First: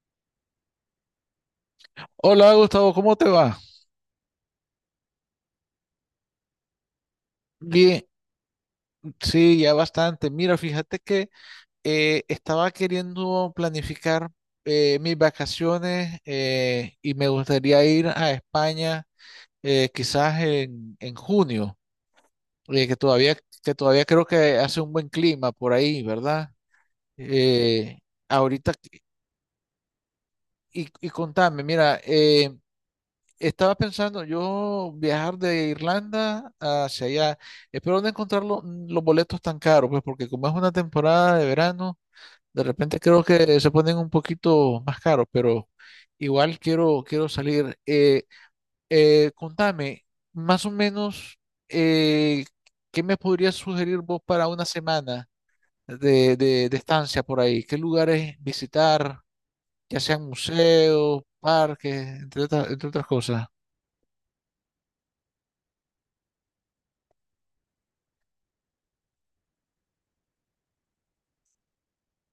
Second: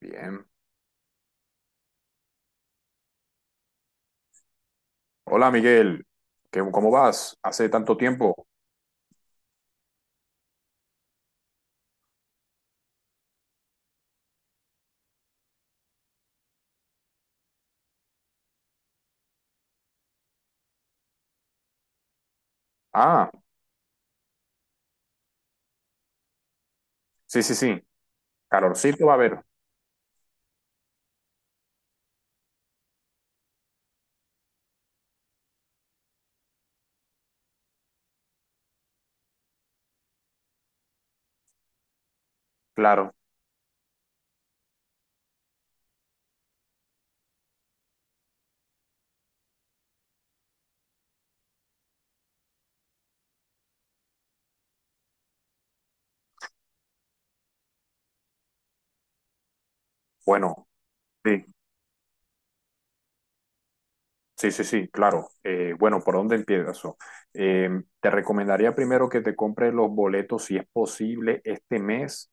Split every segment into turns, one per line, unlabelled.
Bien.
Hola Gustavo, ¿cómo te va?
Hola Miguel, ¿Cómo vas? Hace tanto
Bien,
tiempo.
sí, ya bastante. Mira, fíjate que estaba queriendo planificar mis vacaciones y me gustaría ir a España quizás en junio, eh, que
Ah,
todavía, que todavía creo que hace un buen clima por ahí, ¿verdad?
sí, sí, sí.
Eh, Ahorita,
Calorcito va a haber,
y contame, mira, estaba pensando yo viajar de Irlanda hacia allá. Espero no encontrar los boletos tan caros, pues porque como es una temporada de verano, de repente
claro.
creo que se ponen un poquito más caros, pero igual quiero salir. Contame, más o menos, eh, ¿qué me podrías sugerir vos para una semana de estancia por ahí? ¿Qué lugares visitar? Ya sean
Bueno,
museos,
sí,
parques, entre otras cosas.
sí, sí, sí, claro. Bueno, ¿por dónde empiezo? Eh, te recomendaría primero que te compres los boletos, si es posible, este mes.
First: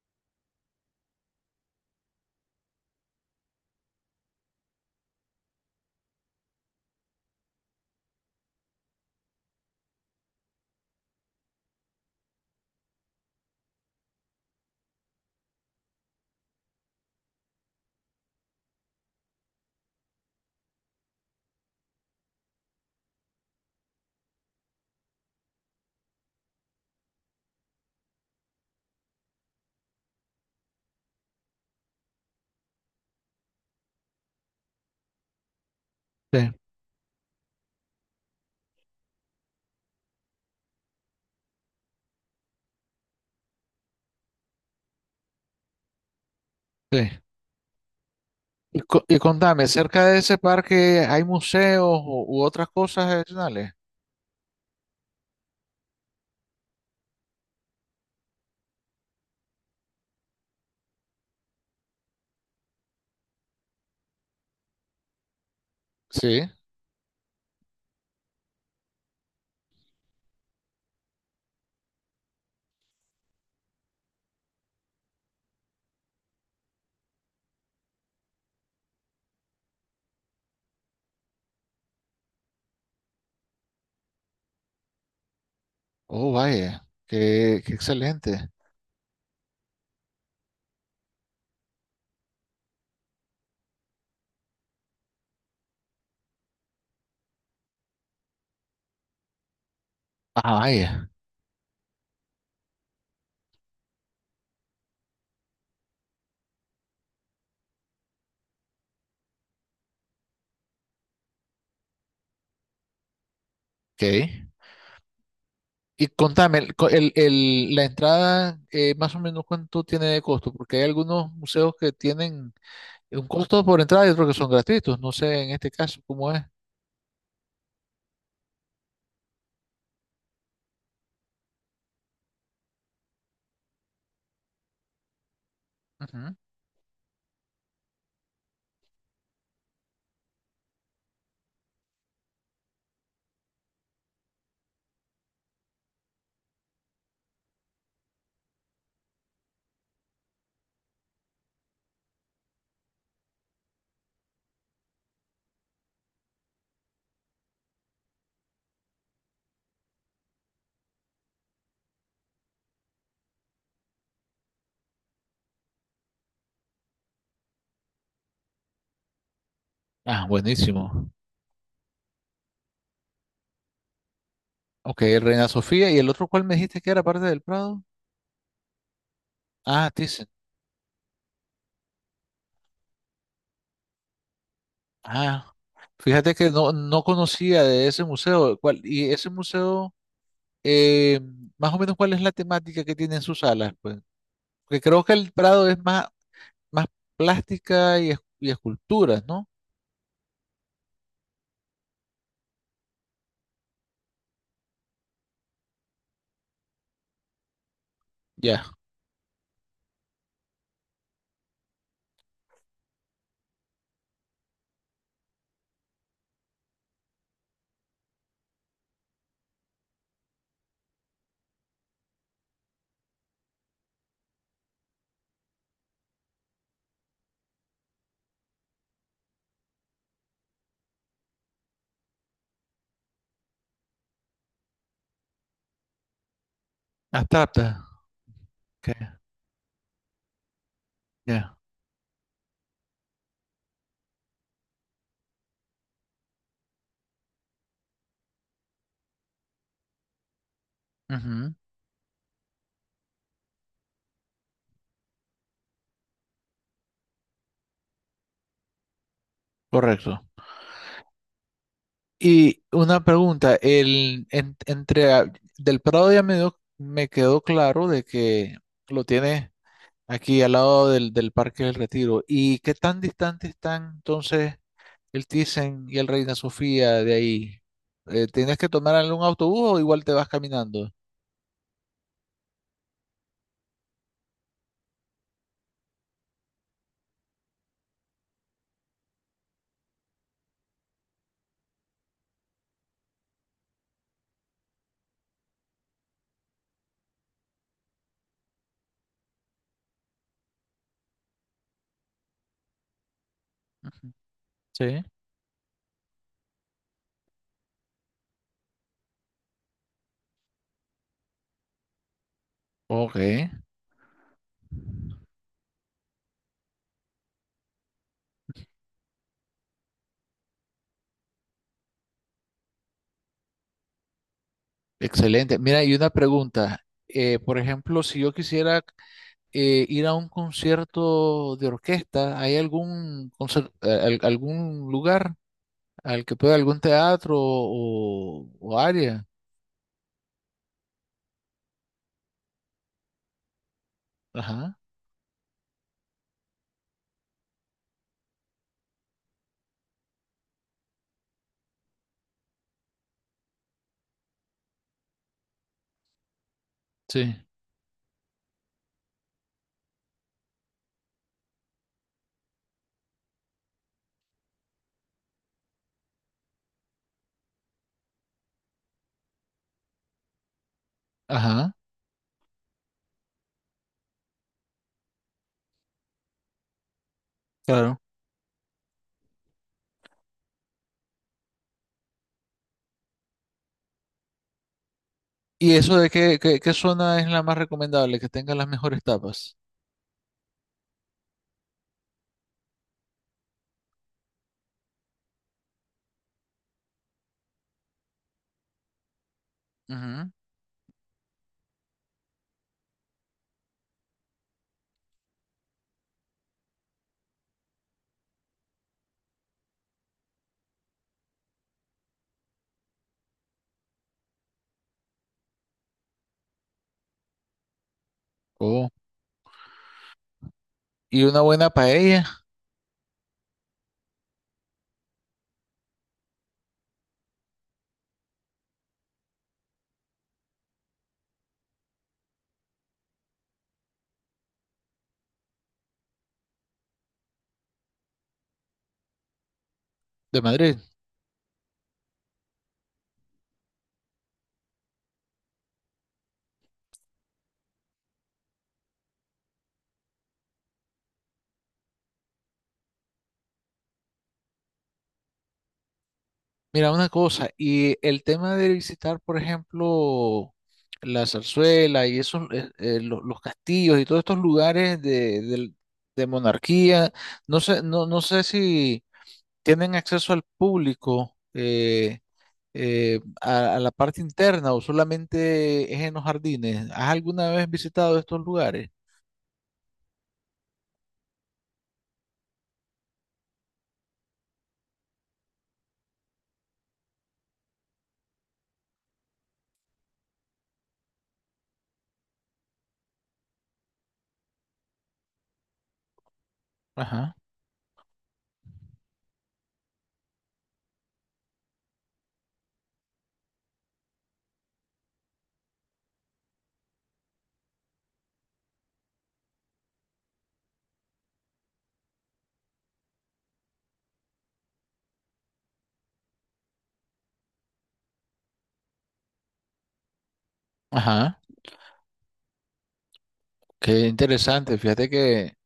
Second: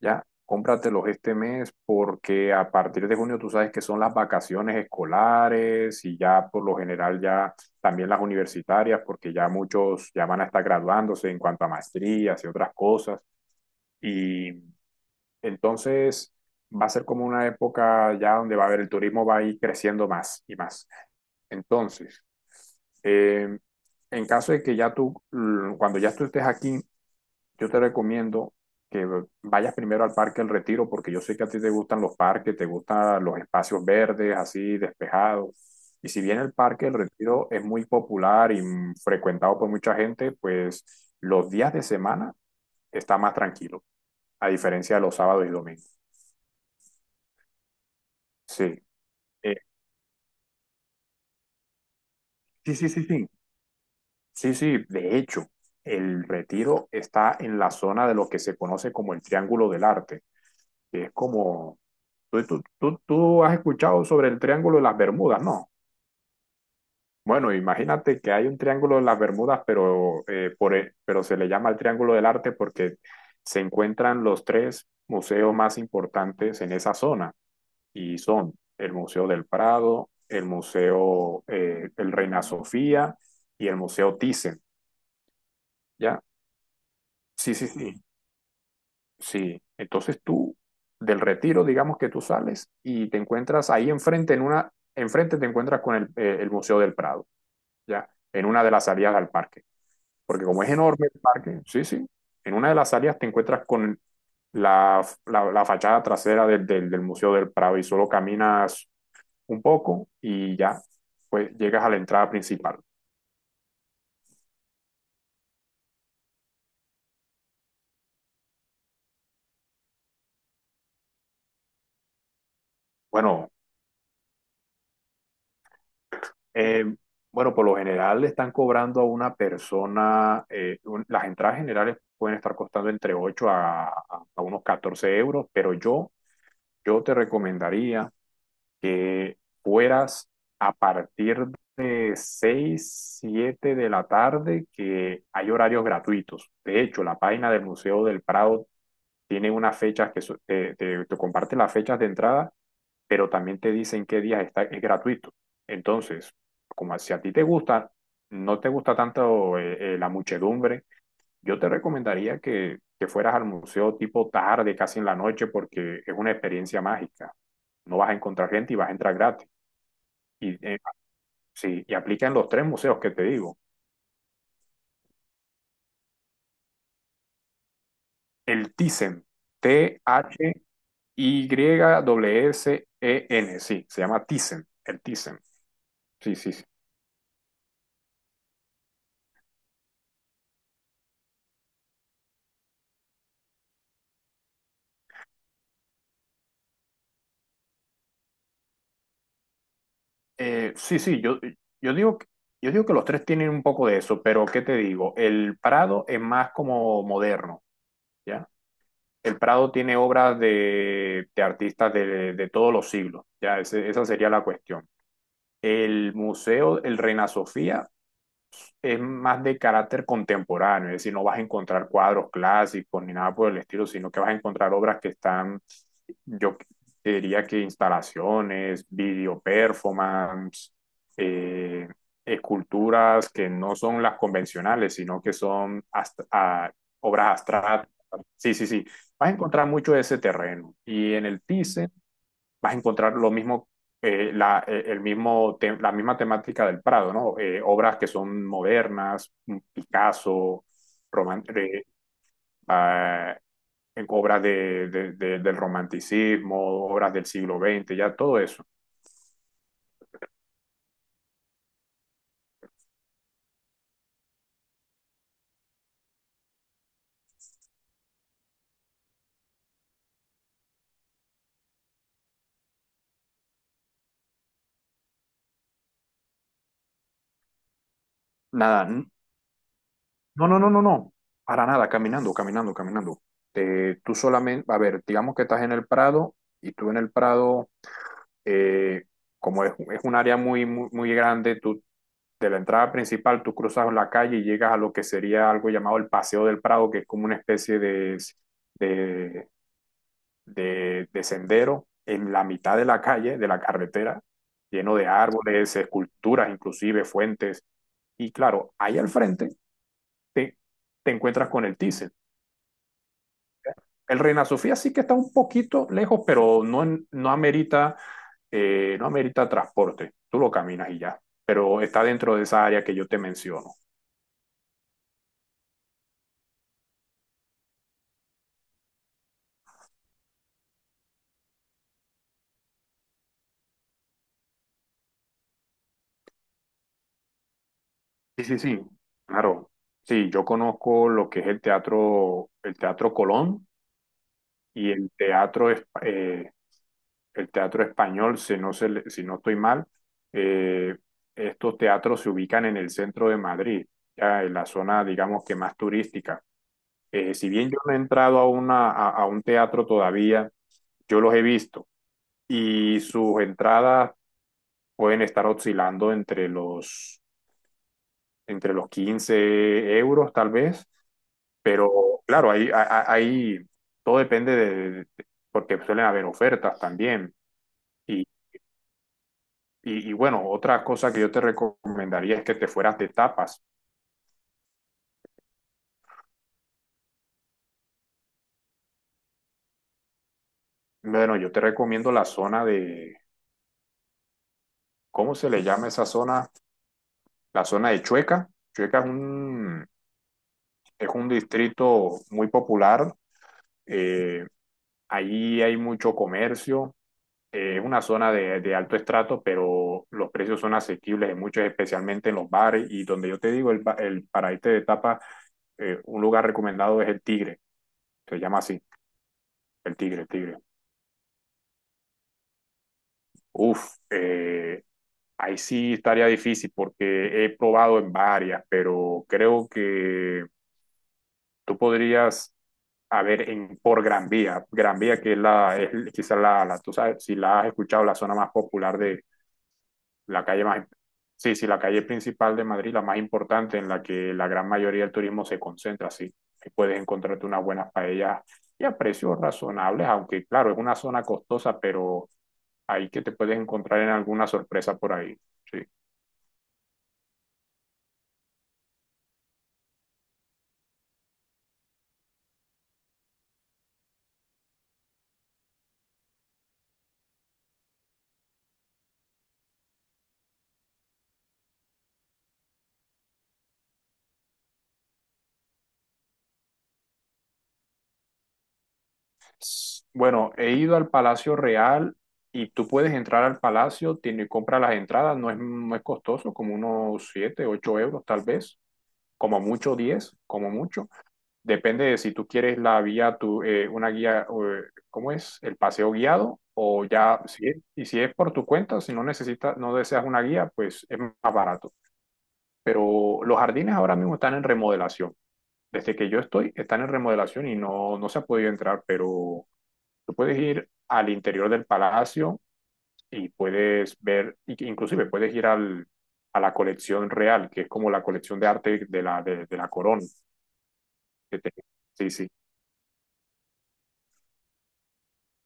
Ya, cómpratelos este mes porque a partir de junio tú sabes que son las vacaciones escolares y ya por lo general ya también las universitarias porque ya muchos ya van a estar graduándose en cuanto a maestrías y otras cosas. Y entonces va a ser como una época ya donde va a haber, el turismo va a ir creciendo más y más. Entonces, eh, en caso de que cuando ya tú estés aquí, yo te recomiendo que vayas primero al Parque El Retiro, porque yo sé que a ti te gustan los parques, te gustan los espacios verdes, así despejados. Y si bien
Sí,
el Parque El Retiro es muy popular y frecuentado por mucha gente, pues los días de semana está más tranquilo, a diferencia de los sábados y domingos.
sí. Y,
Sí.
y
Eh,
contame, cerca de ese parque hay museos u otras
sí, sí, sí,
cosas
sí.
adicionales.
Sí, sí, de hecho, el Retiro está en la zona de lo que se conoce como el Triángulo del Arte, que es como. Tú has escuchado sobre el Triángulo de las Bermudas, ¿no?
Sí.
Bueno, imagínate que hay un Triángulo de las Bermudas, pero se le llama el Triángulo del Arte porque se encuentran los tres museos más importantes en esa zona, y son el Museo del Prado, el Museo el Reina Sofía y el Museo Thyssen, ¿ya?
Oh, vaya.
Sí,
Qué,
sí,
qué
sí.
excelente.
Sí, entonces tú, del Retiro, digamos que tú sales y te encuentras ahí enfrente, enfrente te encuentras con el Museo del Prado, ¿ya? En una de las salidas al parque, porque
Ah,
como es enorme
vaya.
el parque, sí, sí, en una de las salidas te encuentras con la fachada trasera del Museo del Prado, y solo caminas un poco y ya, pues llegas a la entrada principal.
Ok. Y contame, el, co- el- la entrada, más o menos, ¿cuánto tiene de costo? Porque hay algunos museos que tienen un
Bueno,
costo por entrada y otros que son gratuitos. No sé en este caso cómo es.
Eh, bueno, por lo general le están cobrando a una persona, las entradas generales pueden estar costando entre 8 a unos 14 euros, pero yo,
Ujú.
yo te recomendaría que fueras a partir de 6 7 de la tarde, que hay horarios gratuitos. De hecho, la página del Museo del Prado tiene unas fechas que te comparte las fechas de entrada, pero también te dicen qué días está, es gratuito. Entonces, como si a ti te gusta, no te gusta tanto la muchedumbre, yo te recomendaría que fueras al museo tipo tarde, casi en la noche, porque es una experiencia mágica. No vas a encontrar gente y vas a entrar gratis.
Ah,
Y, eh,
buenísimo.
sí, y aplica en los tres museos que te digo.
Ok, Reina Sofía. ¿Y el otro cuál me dijiste que era parte del Prado?
El Thyssen,
Ah, Thyssen.
T-H-Y-S-E-N, sí, se llama Thyssen, el Thyssen.
Ah, fíjate
Sí,
que
sí, sí.
no, no conocía de ese museo. ¿Y ese museo, eh, más o menos, cuál es la temática que tiene en sus salas? Pues, porque creo que el Prado es más plástica y, y esculturas, ¿no?
Sí, sí, yo digo, que- yo digo que los tres tienen un poco de eso, pero ¿qué te digo? El Prado es más como moderno, ¿ya?
Ya.
El Prado tiene obras de artistas de todos los siglos, ¿ya? Esa sería la cuestión. El Museo, el Reina Sofía, es más de carácter contemporáneo, es decir, no vas a encontrar cuadros clásicos ni nada por el estilo, sino que vas a encontrar obras que están, yo diría que instalaciones, video performance, eh, esculturas que no son las convencionales, sino que son hasta obras
Abstracta.
abstractas. Sí, sí, sí.
Ok.
Vas a encontrar mucho de ese terreno. Y en el
Ya.
TICE vas a encontrar lo mismo, el mismo la misma temática del Prado, ¿no? Obras que son modernas, Picasso, roman-
Ujú.
eh, ah, en obras del romanticismo, obras del siglo XX, ya todo eso.
Correcto. Y una pregunta, el, en- entre a- del Prado ya me, me quedó claro de que lo tiene aquí al lado del, del Parque del Retiro. ¿Y qué tan distante están entonces el Thyssen y el Reina Sofía de ahí? ¿Tienes que
Nada,
tomar algún autobús o igual te vas
no, no, no, no,
caminando?
no, para nada, caminando, caminando, caminando. Tú solamente, a ver, digamos que estás en el Prado, y tú en el Prado, eh, como es un área muy, muy, muy grande, tú de la entrada principal, tú cruzas la calle y llegas a lo que sería algo llamado el Paseo del Prado, que es como una especie de, de sendero en la mitad de la calle, de la
Ujú.
carretera, lleno
Sí.
de árboles, esculturas, inclusive fuentes. Y claro, ahí al frente te, te encuentras con el Thyssen.
Ok,
El Reina Sofía sí que está un poquito lejos, pero no, no amerita, no amerita transporte. Tú lo caminas y ya. Pero está dentro de esa área que yo te menciono.
excelente. Mira, y una pregunta. Por ejemplo, si yo quisiera ir a un concierto de orquesta, ¿hay algún lugar al que pueda, algún teatro
Sí, sí,
o
sí,
área?
claro. Sí, yo conozco lo que es el Teatro Colón
Ajá,
y el Teatro Español, si no, si no estoy mal. Eh, estos teatros se ubican en el centro de Madrid, ya en la zona, digamos que más turística. Eh,
sí,
si bien yo no he entrado a, a un teatro todavía, yo los he visto y sus entradas pueden estar oscilando entre los 15 euros, tal vez.
ajá,
Pero claro, ahí todo depende porque suelen haber ofertas también.
claro.
Y, y bueno, otra cosa que yo te recomendaría es que te fueras de tapas.
¿Y eso de qué, qué, qué zona es la más recomendable, que tenga las mejores tapas?
Bueno, yo te recomiendo la zona de, ¿cómo se le llama esa zona? La zona de Chueca. Chueca es un,
Ujú.
es un distrito muy popular. eh, Ahí hay mucho comercio. Es una zona de alto estrato, pero los precios son asequibles en muchos, especialmente en los bares. Y donde yo te digo, el, ba- el para irte de tapa, un lugar recomendado es el Tigre. Se llama así, el Tigre, el Tigre.
¿Y una buena paella
Uf, ahí sí estaría difícil porque he probado en varias, pero creo que tú podrías, a ver, por Gran Vía. Gran Vía que es es quizás la, tú sabes, si la has escuchado, la zona más popular de,
de
la calle
Madrid?
más, sí, sí, la calle principal de Madrid, la más importante, en la que la gran mayoría del turismo se concentra, sí. Que puedes encontrarte unas buenas paellas y a precios razonables, aunque claro, es una zona costosa, pero ahí que te puedes encontrar en alguna sorpresa por ahí. Sí.
Mira, una cosa, y el tema de visitar, por ejemplo, la Zarzuela y esos, los castillos y todos estos lugares de monarquía, no sé, no, no sé si tienen acceso al público a la parte interna, o solamente es en los jardines. ¿Has alguna vez visitado estos lugares?
Bueno, he ido al Palacio Real y tú puedes entrar al palacio, tiene, compra las entradas, no es, no es costoso, como unos 7 8 euros tal vez, como mucho diez, como mucho. Depende de si tú quieres la guía, una guía, ¿cómo es? El paseo guiado o
Ajá,
ya, si es por tu cuenta, si no necesitas, no deseas una guía, pues es más barato. Pero los jardines ahora mismo están en remodelación. Desde que yo estoy, están en remodelación y no, no se ha podido entrar, pero tú puedes ir al interior del palacio y puedes ver, y que inclusive puedes ir al, a la colección real, que es como la colección de arte de la corona.
ajá,
que te- Sí, sí.
qué interesante. Fíjate que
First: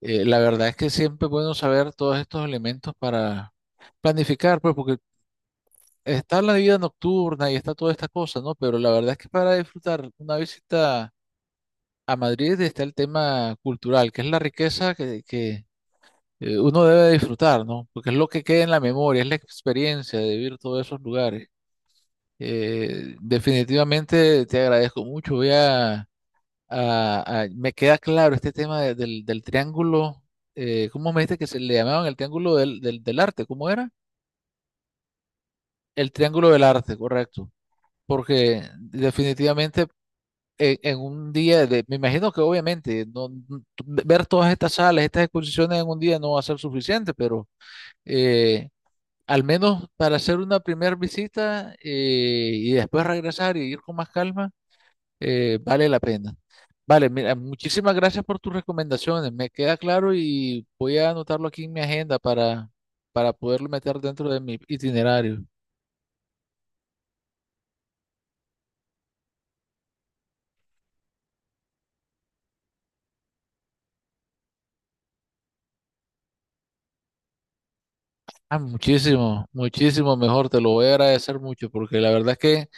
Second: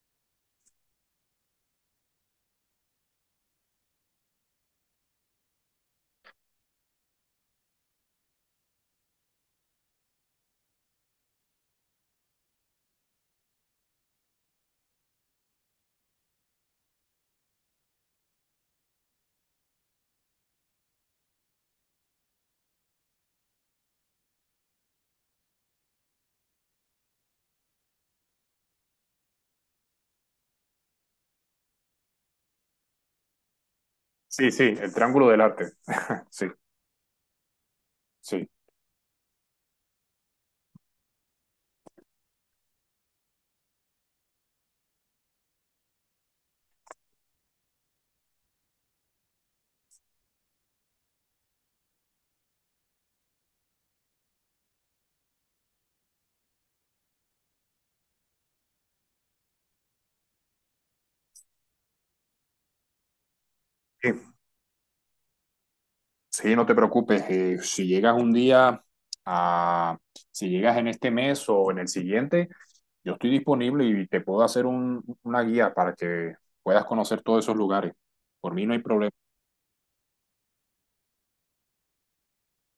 La verdad es que siempre es bueno saber todos estos elementos para planificar, pues porque está la vida nocturna y está toda esta cosa, ¿no? Pero la verdad es que para disfrutar una visita a Madrid está el tema cultural, que es la riqueza que uno debe disfrutar, ¿no? Porque es lo que queda en la memoria, es la experiencia de vivir todos esos lugares. Definitivamente te agradezco mucho. Voy a... Ah, ah, me queda claro este tema del triángulo, ¿cómo me dijiste que se le llamaban? ¿El triángulo del arte? ¿Cómo era?
Sí, sí, el Triángulo del Arte.
El
Sí,
triángulo del arte, correcto.
sí.
Porque definitivamente en un día, de, me imagino que obviamente ver todas estas salas, estas exposiciones en un día no va a ser suficiente, pero eh, al menos para hacer una primera visita y después regresar y ir con más calma, vale la pena. Vale, mira, muchísimas gracias por tus recomendaciones. Me queda claro y voy a anotarlo aquí en mi agenda para poderlo meter
Eh,
dentro de mi itinerario.
Sí, no te preocupes. Si llegas a, si llegas en este mes o en el siguiente, yo estoy disponible y te puedo hacer una guía para que puedas conocer todos esos lugares. Por
Ah,
mí no hay problema.
muchísimo, muchísimo mejor. Te lo voy a agradecer mucho porque la verdad es que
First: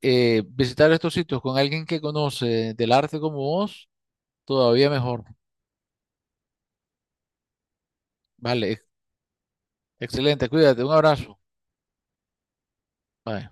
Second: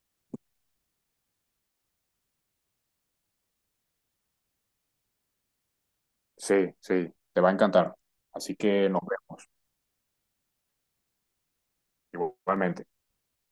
visitar estos sitios con alguien que conoce del arte como vos, todavía mejor.
Sí, sí, te va a encantar. Así
Vale,
que nos vemos.
excelente. Cuídate. Un abrazo.
Igualmente.
Bye.